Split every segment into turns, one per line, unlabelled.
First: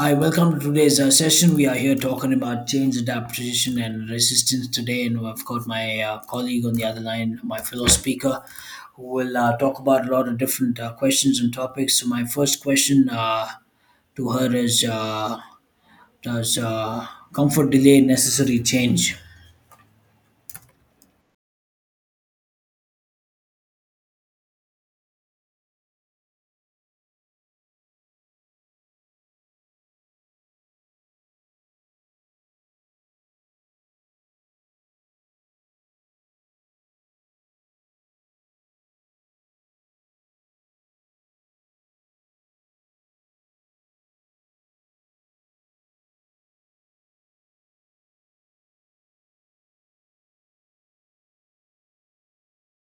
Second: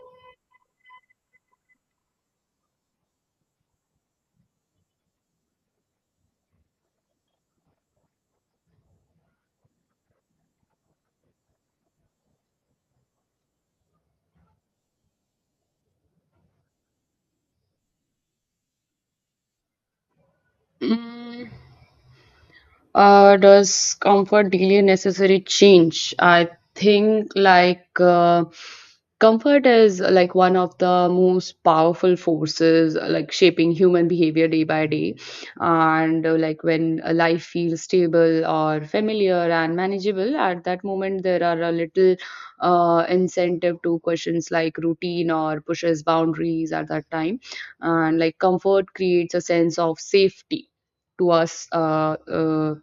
Hi, welcome to today's session. We are here talking about change, adaptation, and resistance today, and I've got my colleague on the other line, my fellow speaker, who will talk about a lot of different questions and topics. So, my first question to her is: does comfort delay necessary change?
嗯 Does comfort delay necessary change? I think like comfort is like one of the most powerful forces like shaping human behavior day by day. And like when a life feels stable or familiar and manageable, at that moment there are a little incentive to questions like routine or pushes boundaries at that time. And like comfort creates a sense of safety to us, uh, uh,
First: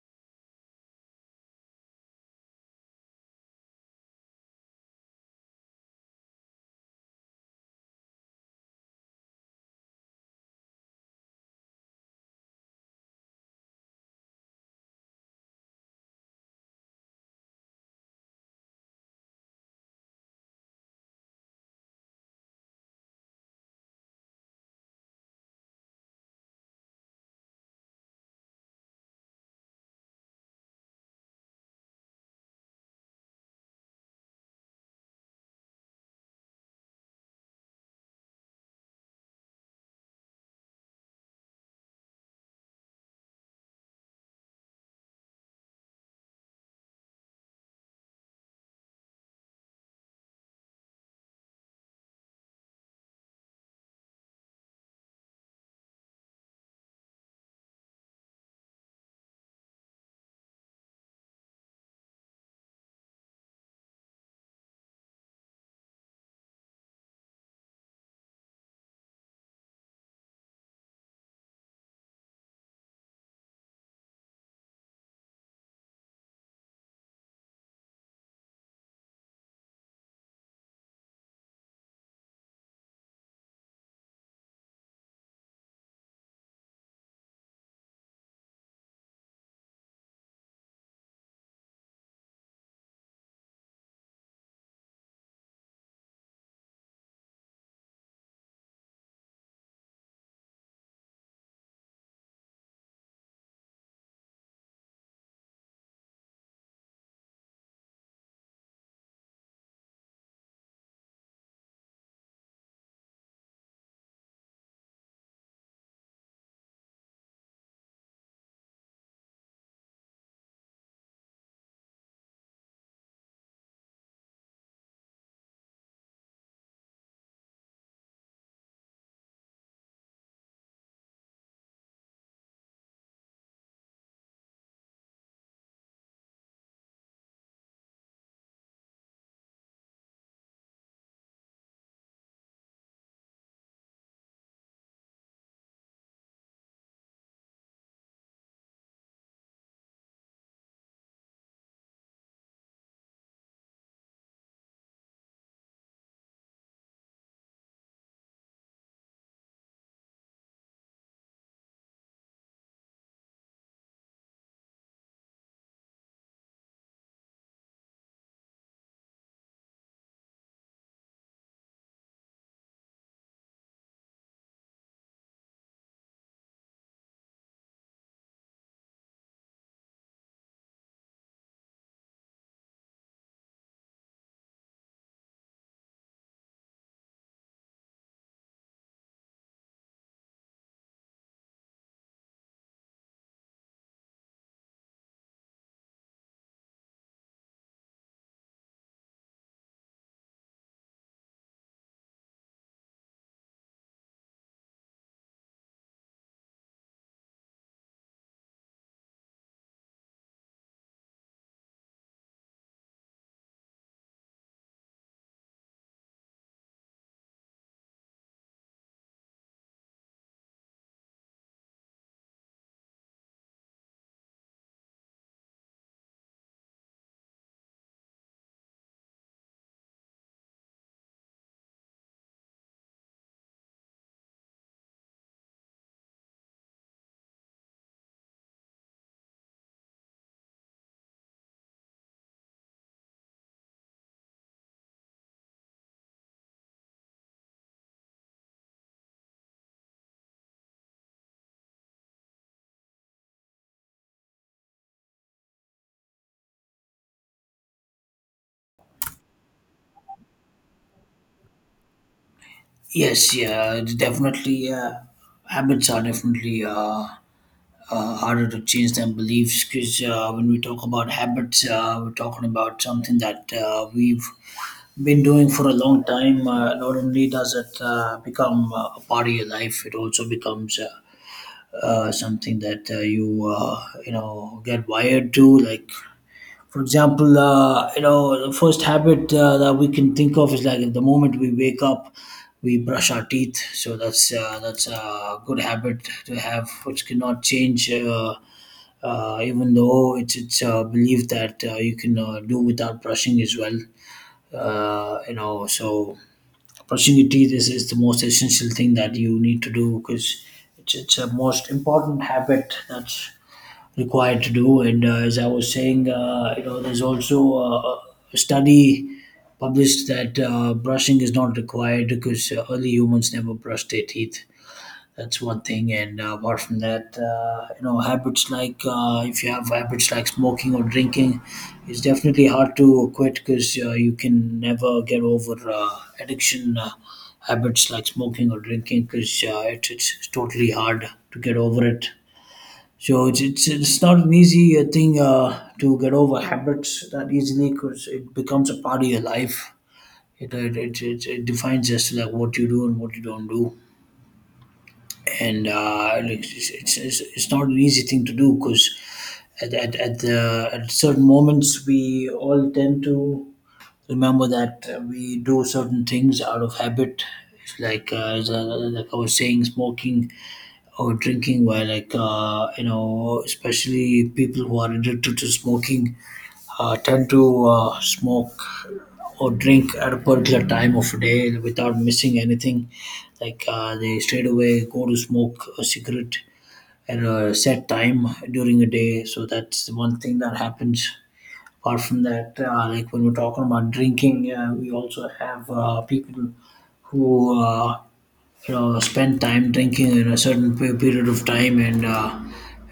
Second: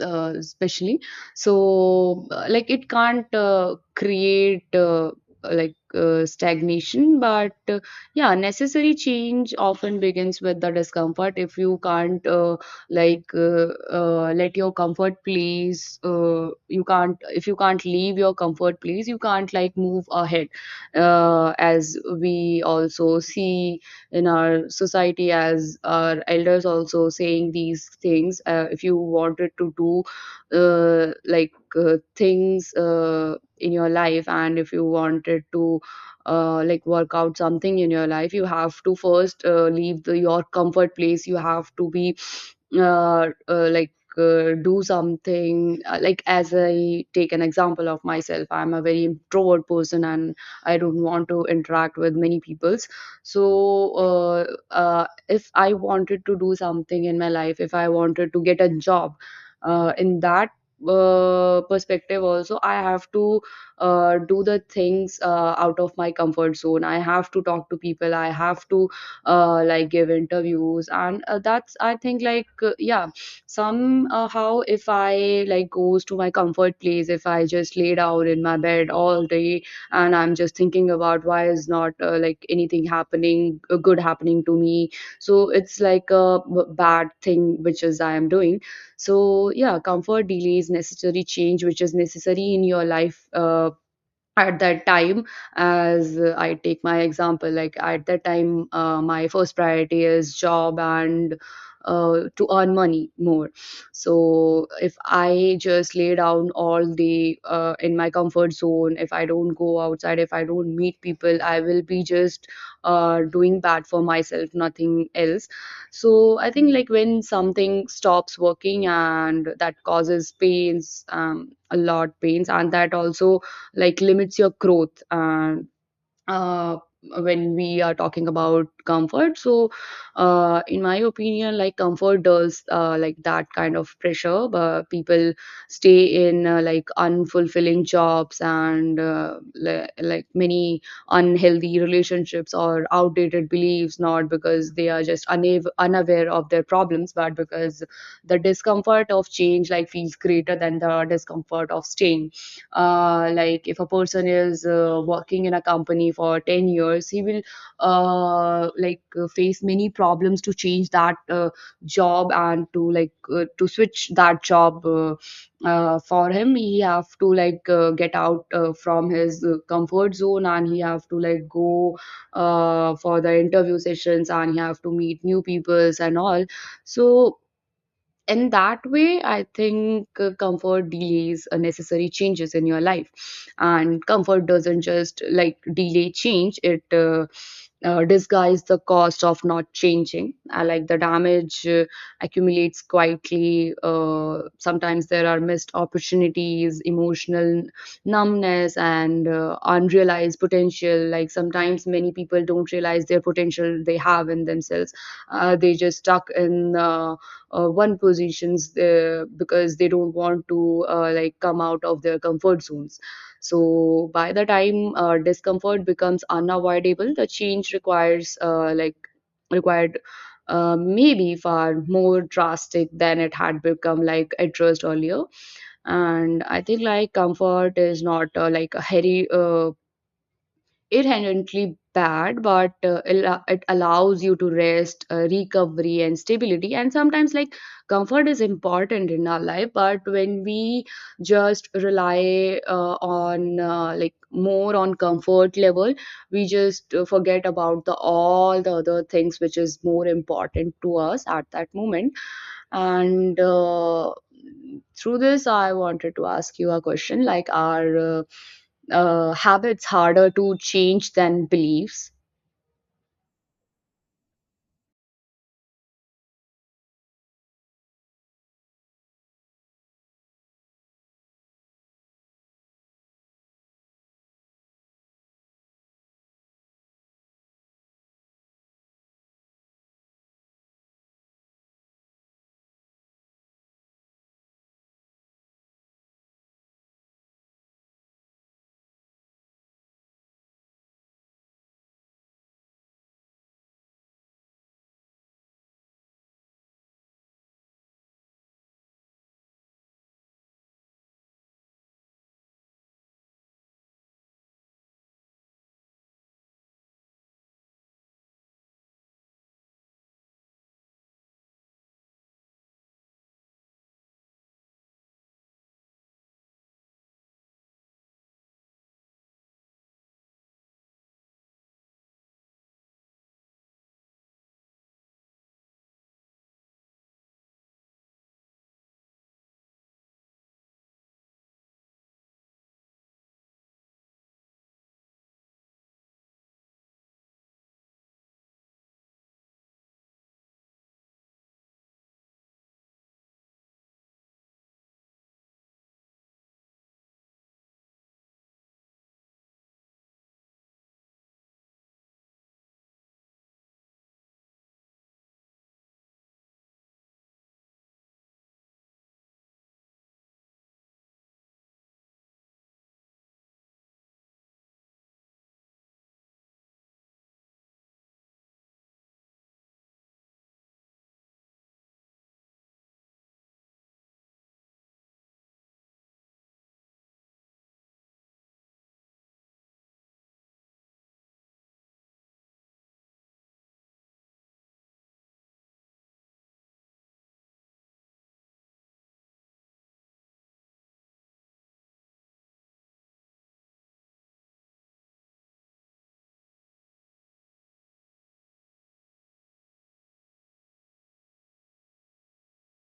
uh, especially. So like it can't create stagnation, but yeah, necessary change often begins with the discomfort. If you can't let your comfort place, you can't if you can't leave your comfort place, you can't like move ahead, as we also see in our society, as our elders also saying these things. If you wanted to do things in your life, and if you wanted to like work out something in your life, you have to first leave your comfort place, you have to be uh, uh, like do something, like as I take an example of myself, I'm a very introvert person and I don't want to interact with many people. So if I wanted to do something in my life, if I wanted to get a job in that perspective also, I have to do the things out of my comfort zone. I have to talk to people, I have to like give interviews, and that's, I think like, yeah, somehow if I like goes to my comfort place, if I just lay down in my bed all day and I'm just thinking about why is not like anything happening, good happening to me, so it's like a bad thing which is I am doing. So yeah, comfort delays necessary change which is necessary in your life at that time. As I take my example, like at that time my first priority is job and to earn money more. So if I just lay down all the in my comfort zone, if I don't go outside, if I don't meet people, I will be just doing bad for myself, nothing else. So I think like when something stops working and that causes pains, a lot pains, and that also like limits your growth. And uh, when we are talking about comfort, so in my opinion, like comfort does like that kind of pressure. But people stay in like unfulfilling jobs and like many unhealthy relationships or outdated beliefs, not because they are just unaware of their problems, but because the discomfort of change like feels greater than the discomfort of staying. Like if a person is working in a company for 10 years, he will face many problems to change that job and to like to switch that job. For him, he have to like get out from his comfort zone, and he have to like go for the interview sessions, and he have to meet new peoples and all. So in that way, I think comfort delays unnecessary changes in your life. And comfort doesn't just like delay change, it disguise the cost of not changing. I like the damage accumulates quietly. Sometimes there are missed opportunities, emotional numbness, and unrealized potential. Like sometimes many people don't realize their potential they have in themselves. They just stuck in one positions because they don't want to like come out of their comfort zones. So by the time discomfort becomes unavoidable, the change requires like required maybe far more drastic than it had become like addressed earlier. And I think like comfort is not like a heavy it inherently bad, but it allows you to rest, recovery, and stability. And sometimes, like comfort is important in our life, but when we just rely on like more on comfort level, we just forget about the all the other things which is more important to us at that moment. And through this, I wanted to ask you a question, like are habits harder to change than beliefs?
Yes, yeah, definitely. Habits are definitely. Harder to change than beliefs because when we talk about habits, we're talking about something that we've been doing for a long time. Not only does it become a part of your life, it also becomes something that you you know get wired to. Like for example, you know the first habit that we can think of is like the moment we wake up. We brush our teeth, so that's a good habit to have, which cannot change. Even though it's believed that you can do without brushing as well. You know, so brushing your teeth is the most essential thing that you need to do because it's a most important habit that's required to do. And as I was saying, you know, there's also a study published that brushing is not required because early humans never brushed their teeth. That's one thing. And apart from that, you know, habits like if you have habits like smoking or drinking, it's definitely hard to quit because you can never get over addiction habits like smoking or drinking because it's totally hard to get over it. So it's not an easy thing to get over habits that easily because it becomes a part of your life. It defines just like what you do and what you don't do, and like, it's not an easy thing to do because at certain moments we all tend to remember that we do certain things out of habit. It's like like I was saying, smoking or drinking where like you know especially people who are addicted to smoking tend to smoke or drink at a particular time of day without missing anything. Like they straight away go to smoke a cigarette at a set time during a day. So that's the one thing that happens. Apart from that, like when we're talking about drinking, we also have people who you know spend time drinking in a certain period of time. And.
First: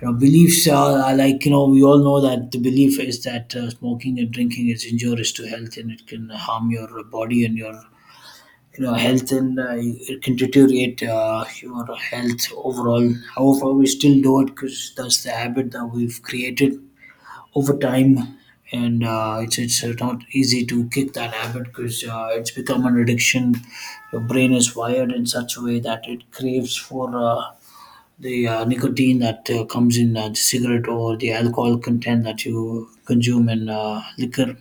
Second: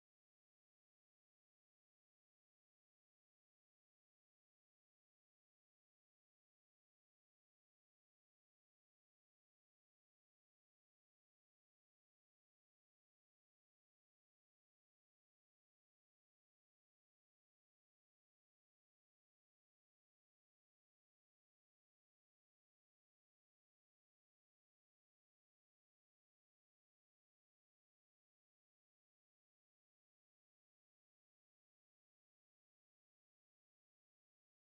You know, beliefs are like you know we all know that the belief is that smoking and drinking is injurious to health and it can harm your body and your you know health, and it can deteriorate your health overall. However, we still do it because that's the habit that we've created over time, and it's not easy to kick that habit because it's become an addiction. Your brain is wired in such a way that it craves for the nicotine that comes in the cigarette, or the alcohol content that you consume in liquor.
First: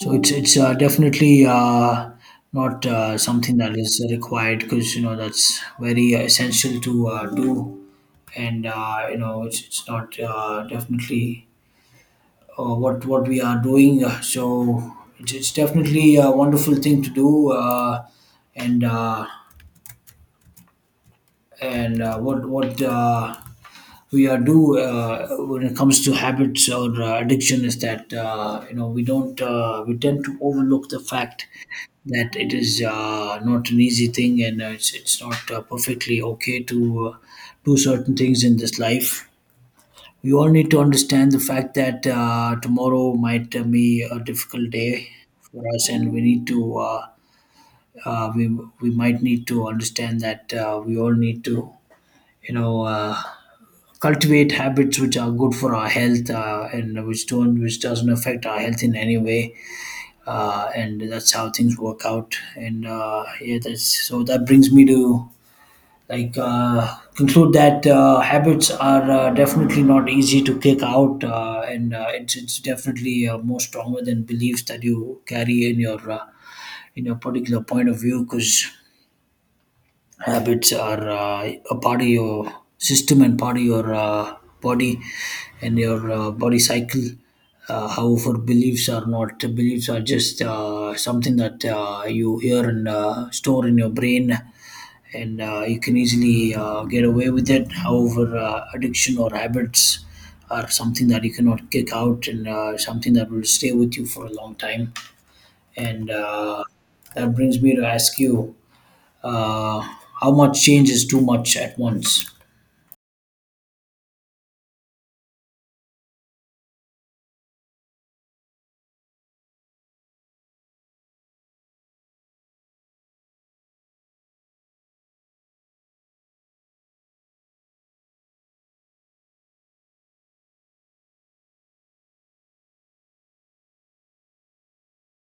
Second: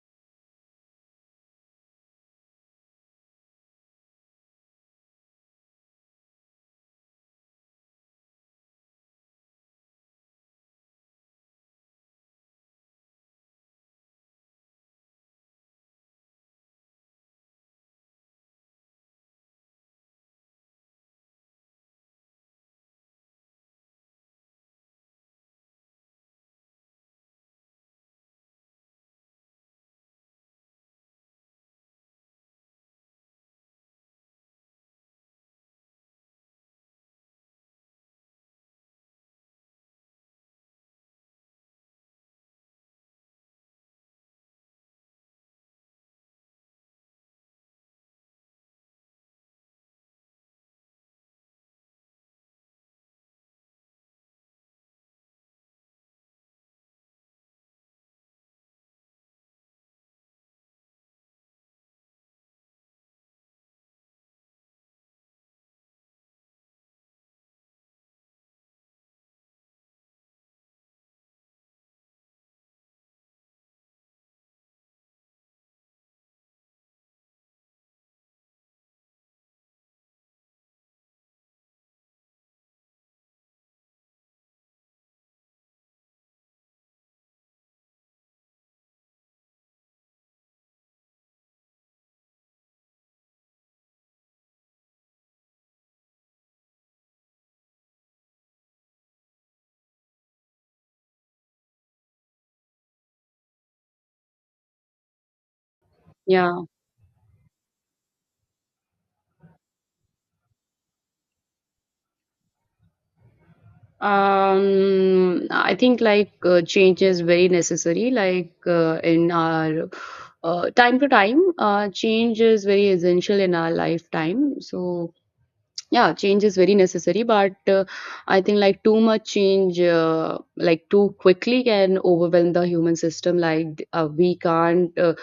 So it's definitely not something that is required because you know that's very essential to do, and you know it's not definitely what what. We are doing. So it's definitely a wonderful thing to do, and uh, and what what. We do when it comes to habits or addiction is that you know we don't we tend to overlook the fact that it is not an easy thing, and it's not perfectly okay to do certain things in this life. We all need to understand the fact that tomorrow might be a difficult day for us, and we need to uh, we we might need to understand that we all need to you know. Uh, cultivate habits which are good for our health, and which don't, which doesn't affect our health in any way, and that's how things work out. And yeah, that's, so that brings me to conclude that habits are definitely not easy to kick out, and it's definitely more stronger than beliefs that you carry in your particular point of view, because habits are a part of your system and part of your body and your body cycle. However, beliefs are not. Beliefs are just something that you hear and store in your brain, and you can easily get away with it. However, addiction or habits are something that you cannot kick out, and something that will stay with you for a long time. And
Yeah.
that brings me to ask you uh, how much change is too much at once?
I think like change is very necessary, like in our time to time change is very essential in our lifetime. So yeah, change is very necessary, but I think like too much change like too quickly can overwhelm the human system. Like we can't uh,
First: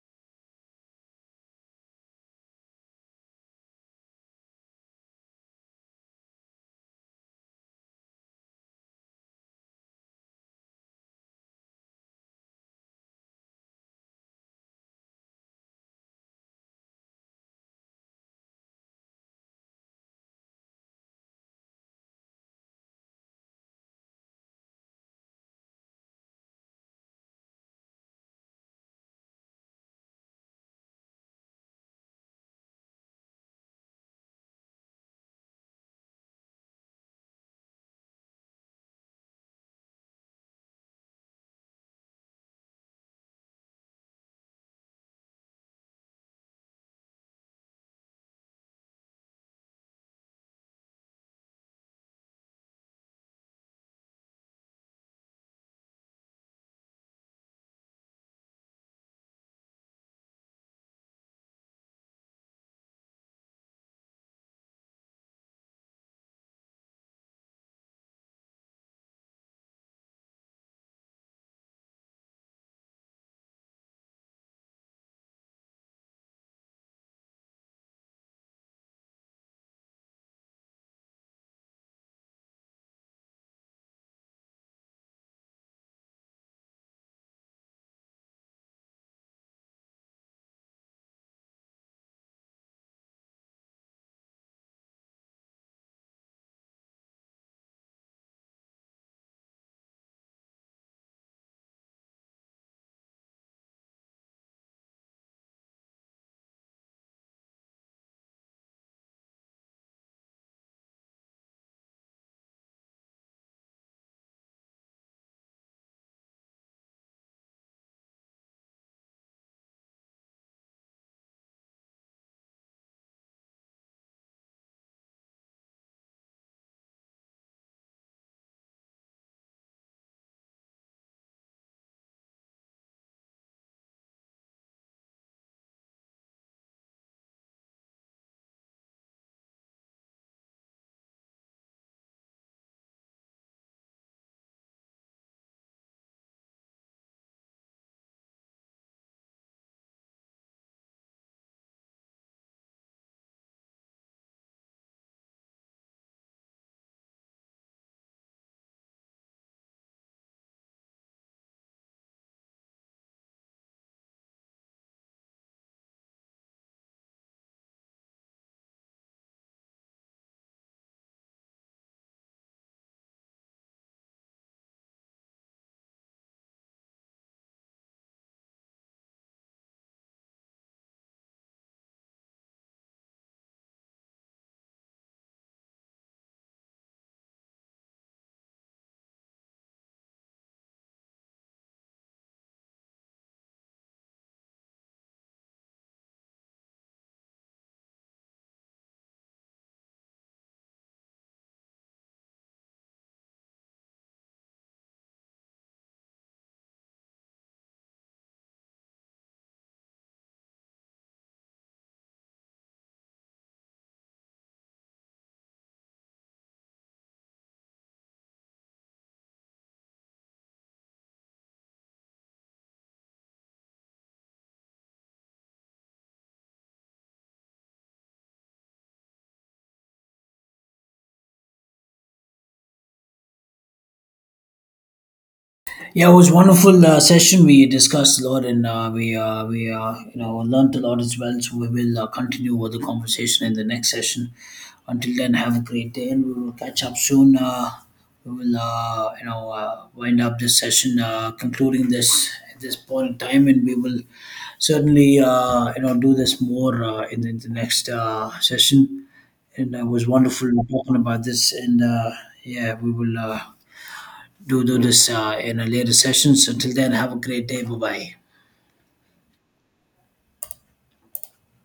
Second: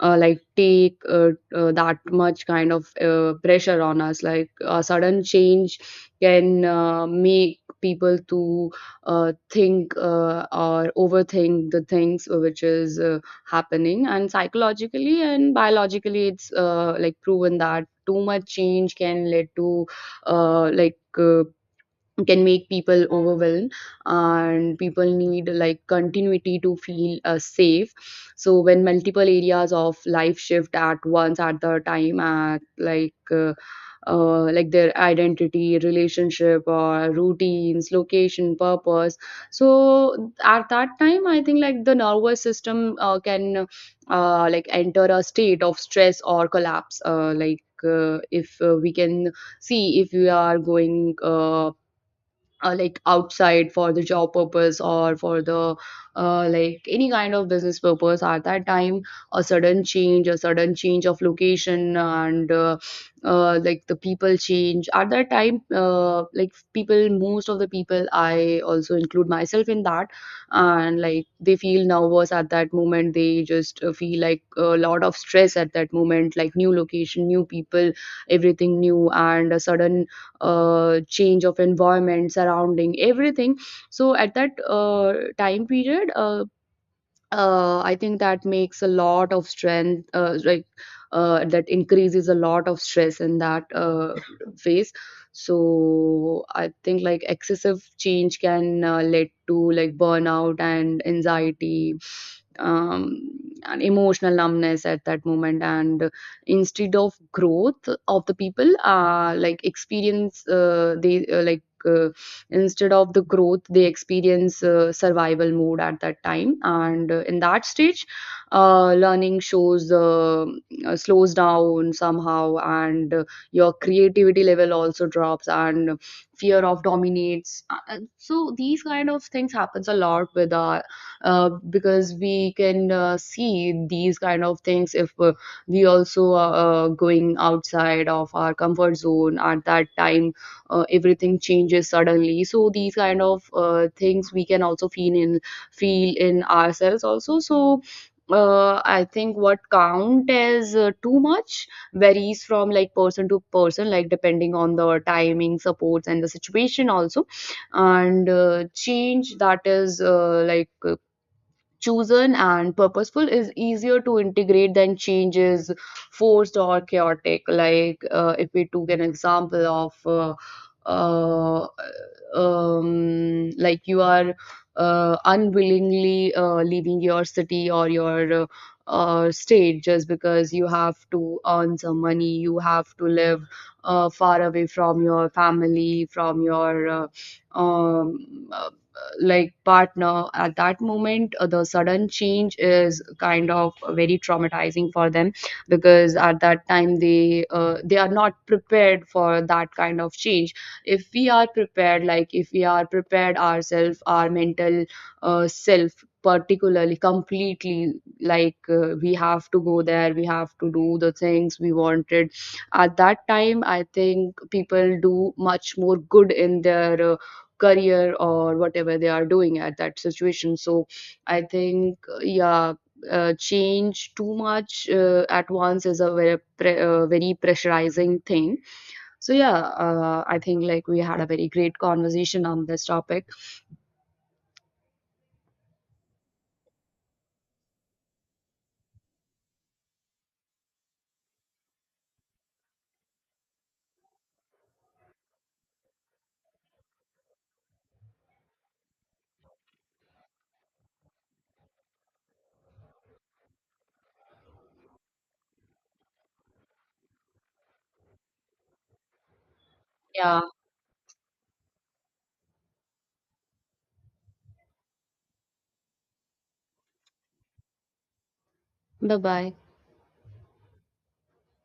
uh, like take that much kind of pressure on us. Like a sudden change can make people to think or overthink the things which is happening. And psychologically and biologically, it's like proven that too much change can lead to like can make people overwhelmed. And people need like continuity to feel safe. So when multiple areas of life shift at once, at the time at like their identity, relationship or routines, location, purpose, so at that time I think like the nervous system can like enter a state of stress or collapse. If we can see, if we are going like outside for the job purpose or for the like any kind of business purpose, at that time a sudden change of location and like the people change at that time, like people most of the people, I also include myself in that, and like they feel nervous at that moment, they just feel like a lot of stress at that moment, like new location, new people, everything new and a sudden change of environment, surrounding, everything. So at that time period, I think that makes a lot of strength, that increases a lot of stress in that phase. So I think like excessive change can lead to like burnout and anxiety, um, and emotional numbness at that moment. And instead of growth of the people, like experience, they like. Uh, Instead of the growth, they experience survival mode at that time, and in that stage, learning shows slows down somehow, and your creativity level also drops, and fear of dominates. So these kind of things happens a lot with our, because we can see these kind of things if we also are going outside of our comfort zone at that time, everything changes suddenly. So these kind of things we can also feel in ourselves also. So I think what count as too much varies from like person to person, like depending on the timing, supports, and the situation also. And change that is chosen and purposeful is easier to integrate than changes forced or chaotic. Like if we took an example of uh, like you are unwillingly leaving your city or your state, just because you have to earn some money, you have to live far away from your family, from your um, like partner. At that moment, the sudden change is kind of very traumatizing for them, because at that time, they are not prepared for that kind of change. If we are prepared, like if we are prepared ourselves, our mental self particularly completely, like we have to go there, we have to do the things we wanted, at that time I think people do much more good in their career or whatever they are doing at that situation. So I think yeah, change too much at once is a very very pressurizing thing. So yeah, I think like we had a very great conversation on this topic.
Yeah, it was wonderful session. We discussed a lot, and we you know learned a lot as well. So we will continue with the conversation in the next session. Until then, have a great day, and we will catch up soon. We will you know wind up this session, concluding this at this point in time, and we will certainly you know do this more in the next session. And it was
Yeah.
wonderful talking about this, and yeah, we will. Do this in a later session. So till then, have a great day. Bye bye.
Bye bye.